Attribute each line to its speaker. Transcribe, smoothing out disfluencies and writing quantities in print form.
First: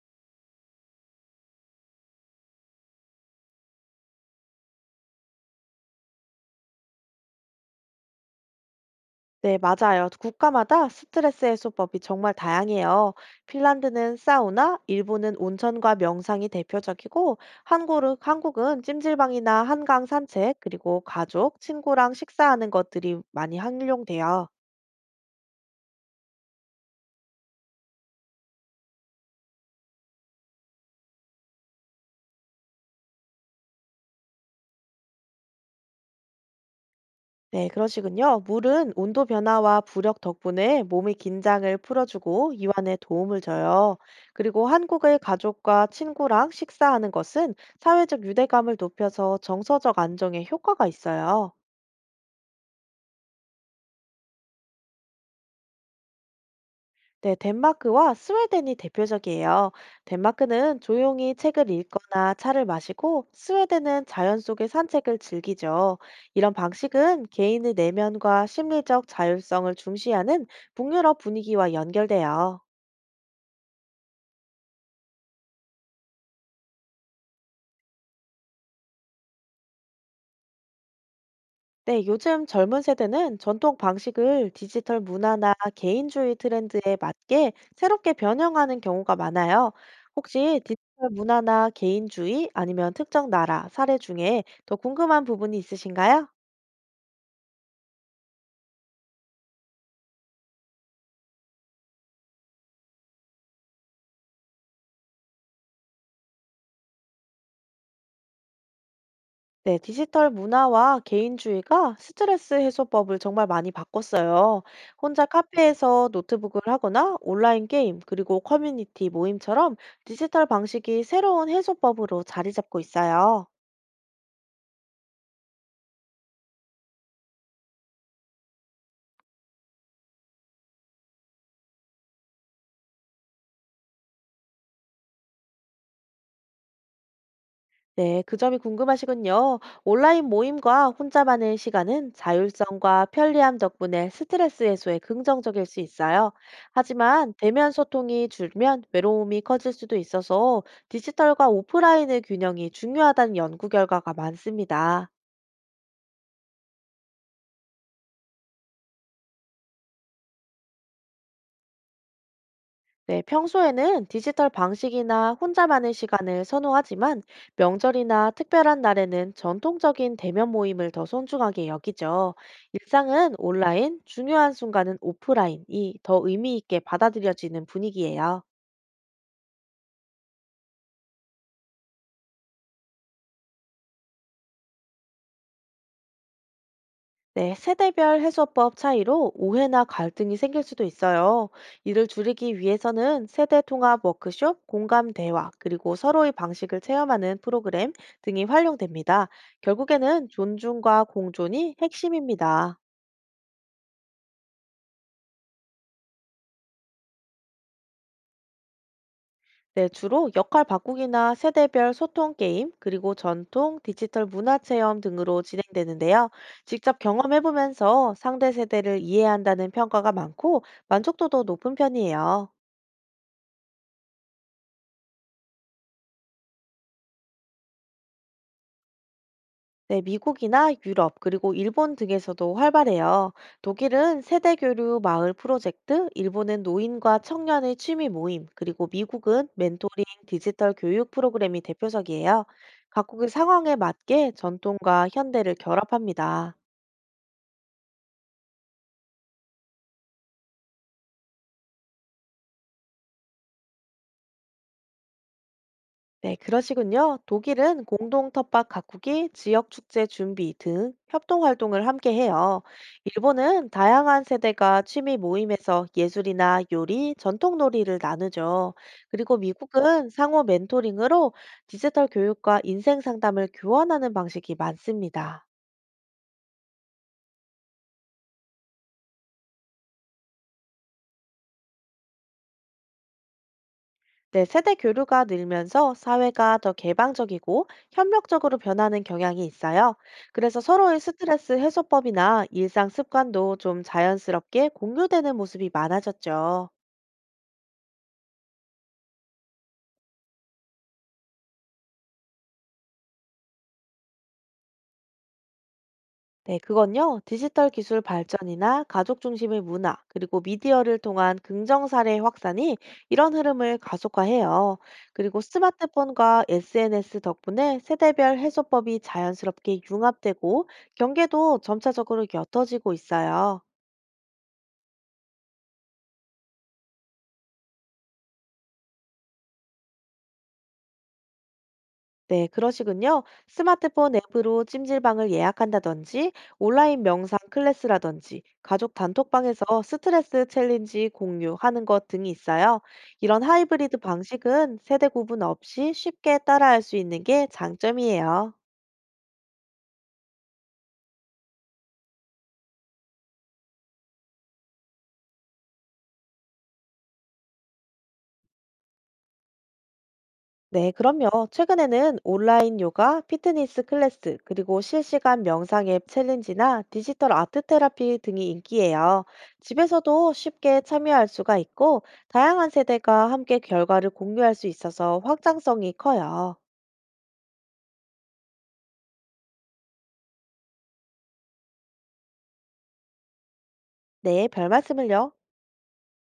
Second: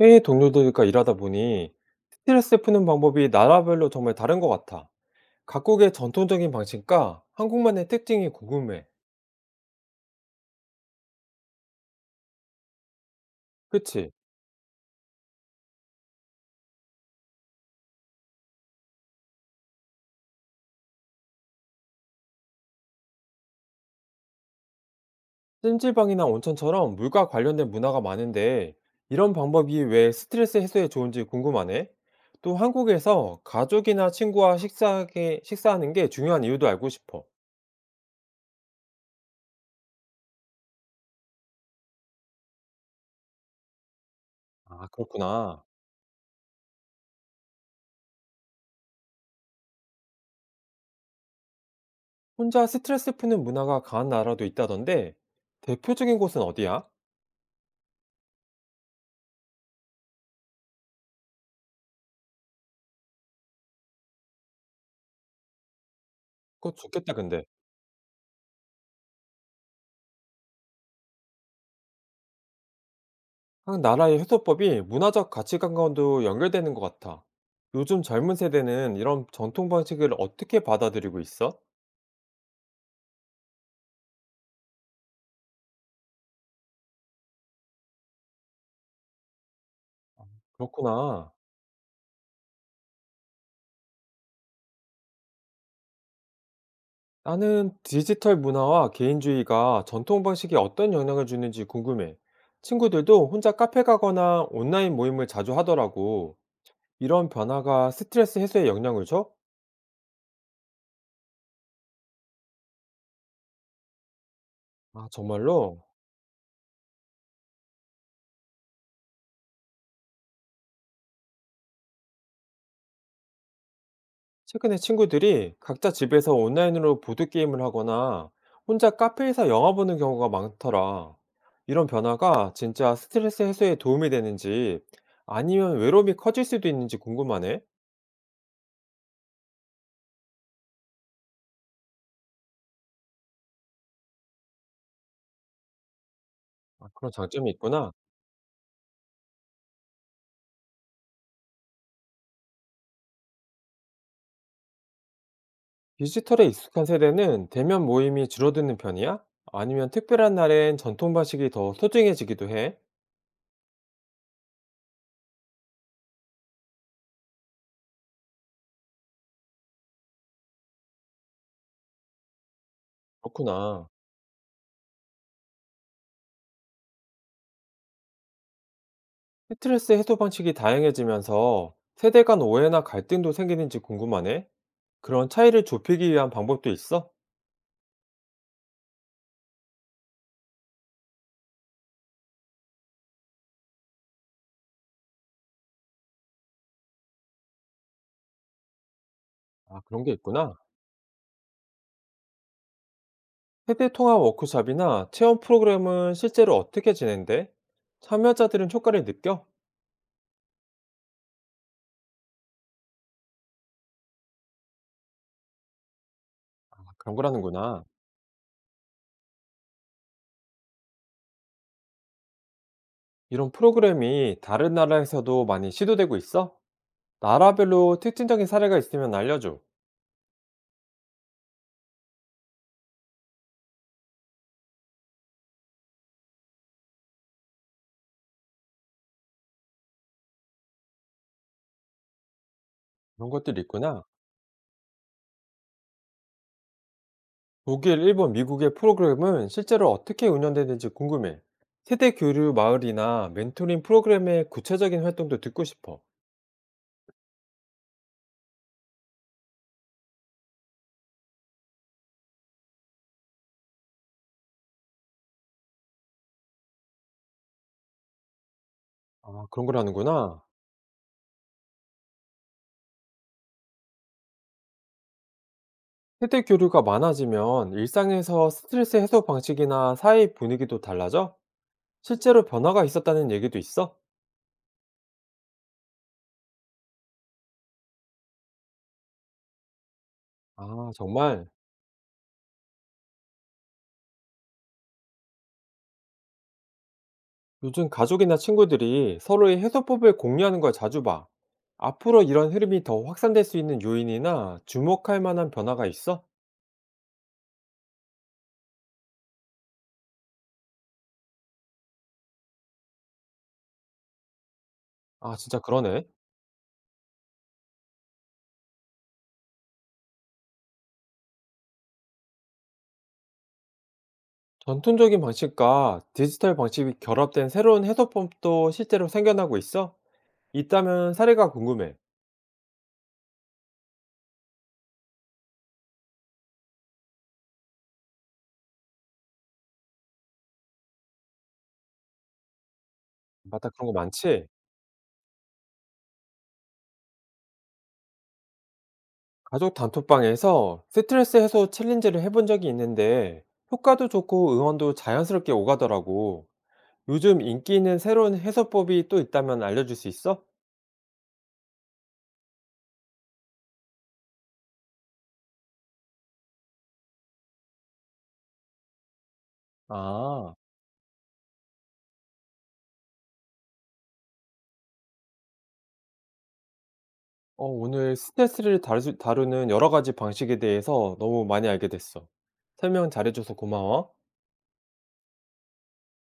Speaker 1: 해외 동료들과 일하다 보니 스트레스 푸는 방법이 나라별로 정말 다른 것 같아. 각국의 전통적인 방식과 한국만의 특징이 궁금해.
Speaker 2: 네, 맞아요. 국가마다 스트레스 해소법이 정말 다양해요.
Speaker 1: 그치?
Speaker 2: 핀란드는 사우나, 일본은 온천과 명상이 대표적이고, 한국은 찜질방이나 한강 산책, 그리고 가족, 친구랑 식사하는 것들이 많이 활용돼요.
Speaker 1: 찜질방이나 온천처럼 물과 관련된 문화가 많은데 이런 방법이 왜 스트레스 해소에 좋은지 궁금하네. 또 한국에서 가족이나 친구와 식사하는 게 중요한 이유도 알고 싶어.
Speaker 2: 네, 그러시군요. 물은 온도 변화와 부력 덕분에 몸의 긴장을 풀어주고 이완에 도움을 줘요. 그리고
Speaker 1: 아,
Speaker 2: 한국의
Speaker 1: 그렇구나.
Speaker 2: 가족과 친구랑 식사하는 것은 사회적 유대감을 높여서 정서적 안정에 효과가 있어요.
Speaker 1: 혼자 스트레스 푸는 문화가 강한 나라도 있다던데 대표적인 곳은 어디야?
Speaker 2: 네, 덴마크와 스웨덴이 대표적이에요. 덴마크는 조용히 책을 읽거나 차를 마시고 스웨덴은 자연 속의 산책을 즐기죠. 이런
Speaker 1: 그거 좋겠다,
Speaker 2: 방식은
Speaker 1: 근데.
Speaker 2: 개인의 내면과 심리적 자율성을 중시하는 북유럽 분위기와 연결돼요.
Speaker 1: 각 나라의 효소법이 문화적 가치관과도 연결되는 것 같아. 요즘 젊은 세대는 이런 전통 방식을 어떻게 받아들이고 있어?
Speaker 2: 네, 요즘 젊은 세대는 전통 방식을 디지털 문화나 개인주의 트렌드에 맞게 새롭게 변형하는 경우가 많아요. 혹시 디지털
Speaker 1: 그렇구나.
Speaker 2: 문화나 개인주의 아니면 특정 나라 사례 중에 더 궁금한 부분이 있으신가요?
Speaker 1: 나는 디지털 문화와 개인주의가 전통 방식에 어떤 영향을 주는지 궁금해. 친구들도 혼자 카페 가거나 온라인 모임을 자주 하더라고. 이런 변화가 스트레스 해소에 영향을 줘?
Speaker 2: 네, 디지털 문화와 개인주의가 스트레스 해소법을 정말 많이 바꿨어요.
Speaker 1: 아,
Speaker 2: 혼자
Speaker 1: 정말로?
Speaker 2: 카페에서 노트북을 하거나 온라인 게임, 그리고 커뮤니티 모임처럼 디지털 방식이 새로운 해소법으로 자리 잡고 있어요.
Speaker 1: 최근에 친구들이 각자 집에서 온라인으로 보드게임을 하거나 혼자 카페에서 영화 보는 경우가 많더라. 이런 변화가 진짜 스트레스 해소에 도움이 되는지 아니면 외로움이 커질 수도 있는지 궁금하네.
Speaker 2: 네, 그 점이 궁금하시군요. 온라인 모임과 혼자만의 시간은 자율성과 편리함 덕분에 스트레스 해소에 긍정적일 수 있어요.
Speaker 1: 아, 그런
Speaker 2: 하지만
Speaker 1: 장점이
Speaker 2: 대면
Speaker 1: 있구나.
Speaker 2: 소통이 줄면 외로움이 커질 수도 있어서 디지털과 오프라인의 균형이 중요하다는 연구 결과가 많습니다.
Speaker 1: 디지털에 익숙한 세대는 대면 모임이 줄어드는 편이야? 아니면 특별한 날엔 전통 방식이 더 소중해지기도 해?
Speaker 2: 네, 평소에는 디지털 방식이나 혼자만의 시간을 선호하지만 명절이나 특별한 날에는 전통적인 대면 모임을 더 소중하게 여기죠. 일상은
Speaker 1: 그렇구나.
Speaker 2: 온라인, 중요한 순간은 오프라인이 더 의미 있게 받아들여지는 분위기예요.
Speaker 1: 스트레스 해소 방식이 다양해지면서 세대 간 오해나 갈등도 생기는지 궁금하네. 그런 차이를 좁히기 위한 방법도 있어?
Speaker 2: 네, 세대별 해소법 차이로 오해나 갈등이 생길 수도 있어요. 이를 줄이기 위해서는 세대 통합 워크숍, 공감 대화, 그리고 서로의 방식을 체험하는 프로그램 등이 활용됩니다.
Speaker 1: 아, 그런 게
Speaker 2: 결국에는
Speaker 1: 있구나.
Speaker 2: 존중과 공존이 핵심입니다.
Speaker 1: 세대 통합 워크숍이나 체험 프로그램은 실제로 어떻게 진행돼? 참여자들은 효과를 느껴?
Speaker 2: 네, 주로 역할 바꾸기나 세대별 소통 게임, 그리고 전통 디지털 문화 체험 등으로 진행되는데요.
Speaker 1: 아,
Speaker 2: 직접
Speaker 1: 그런 거라는구나.
Speaker 2: 경험해보면서 상대 세대를 이해한다는 평가가 많고 만족도도 높은 편이에요.
Speaker 1: 이런 프로그램이 다른 나라에서도 많이 시도되고 있어? 나라별로 특징적인 사례가 있으면 알려줘.
Speaker 2: 네, 미국이나 유럽, 그리고 일본 등에서도 활발해요. 독일은 세대 교류 마을 프로젝트, 일본은 노인과 청년의 취미 모임, 그리고 미국은 멘토링 디지털 교육 프로그램이 대표적이에요. 각국의
Speaker 1: 그런 것들이
Speaker 2: 상황에
Speaker 1: 있구나.
Speaker 2: 맞게 전통과 현대를 결합합니다.
Speaker 1: 독일, 일본, 미국의 프로그램은 실제로 어떻게 운영되는지 궁금해. 세대 교류 마을이나 멘토링 프로그램의 구체적인 활동도 듣고 싶어.
Speaker 2: 네, 그러시군요. 독일은 공동 텃밭 가꾸기, 지역 축제 준비 등 협동 활동을 함께 해요. 일본은 다양한 세대가 취미 모임에서 예술이나 요리, 전통 놀이를 나누죠. 그리고
Speaker 1: 아, 그런
Speaker 2: 미국은 상호
Speaker 1: 거라는구나.
Speaker 2: 멘토링으로 디지털 교육과 인생 상담을 교환하는 방식이 많습니다.
Speaker 1: 세대 교류가 많아지면 일상에서 스트레스 해소 방식이나 사회 분위기도 달라져? 실제로 변화가 있었다는 얘기도 있어?
Speaker 2: 네, 세대 교류가 늘면서 사회가 더 개방적이고 협력적으로 변하는 경향이 있어요. 그래서
Speaker 1: 아,
Speaker 2: 서로의
Speaker 1: 정말.
Speaker 2: 스트레스 해소법이나 일상 습관도 좀 자연스럽게 공유되는 모습이 많아졌죠.
Speaker 1: 요즘 가족이나 친구들이 서로의 해소법을 공유하는 걸 자주 봐. 앞으로 이런 흐름이 더 확산될 수 있는 요인이나 주목할 만한 변화가 있어?
Speaker 2: 네, 그건요. 디지털 기술 발전이나 가족 중심의 문화, 그리고 미디어를 통한 긍정 사례 확산이 이런 흐름을 가속화해요.
Speaker 1: 아,
Speaker 2: 그리고
Speaker 1: 진짜 그러네.
Speaker 2: 스마트폰과 SNS 덕분에 세대별 해소법이 자연스럽게 융합되고 경계도 점차적으로 옅어지고 있어요.
Speaker 1: 전통적인 방식과 디지털 방식이 결합된 새로운 해소법도 실제로 생겨나고 있어? 있다면 사례가 궁금해.
Speaker 2: 네, 그러시군요. 스마트폰 앱으로 찜질방을 예약한다든지, 온라인 명상 클래스라든지, 가족 단톡방에서 스트레스 챌린지 공유하는 것 등이 있어요. 이런
Speaker 1: 맞다, 그런 거
Speaker 2: 하이브리드
Speaker 1: 많지?
Speaker 2: 방식은 세대 구분 없이 쉽게 따라할 수 있는 게 장점이에요.
Speaker 1: 가족 단톡방에서 스트레스 해소 챌린지를 해본 적이 있는데 효과도 좋고 응원도 자연스럽게 오가더라고. 요즘 인기 있는 새로운 해소법이 또 있다면 알려줄 수 있어?
Speaker 2: 네, 그럼요. 최근에는 온라인 요가, 피트니스 클래스, 그리고 실시간 명상 앱 챌린지나 디지털 아트 테라피 등이 인기예요. 집에서도
Speaker 1: 아,
Speaker 2: 쉽게 참여할 수가 있고, 다양한 세대가 함께 결과를 공유할 수 있어서 확장성이 커요.
Speaker 1: 오늘 다루는 여러 가지 방식에 대해서 너무 많이 알게 됐어. 설명 잘해줘서 고마워.
Speaker 2: 네, 별 말씀을요.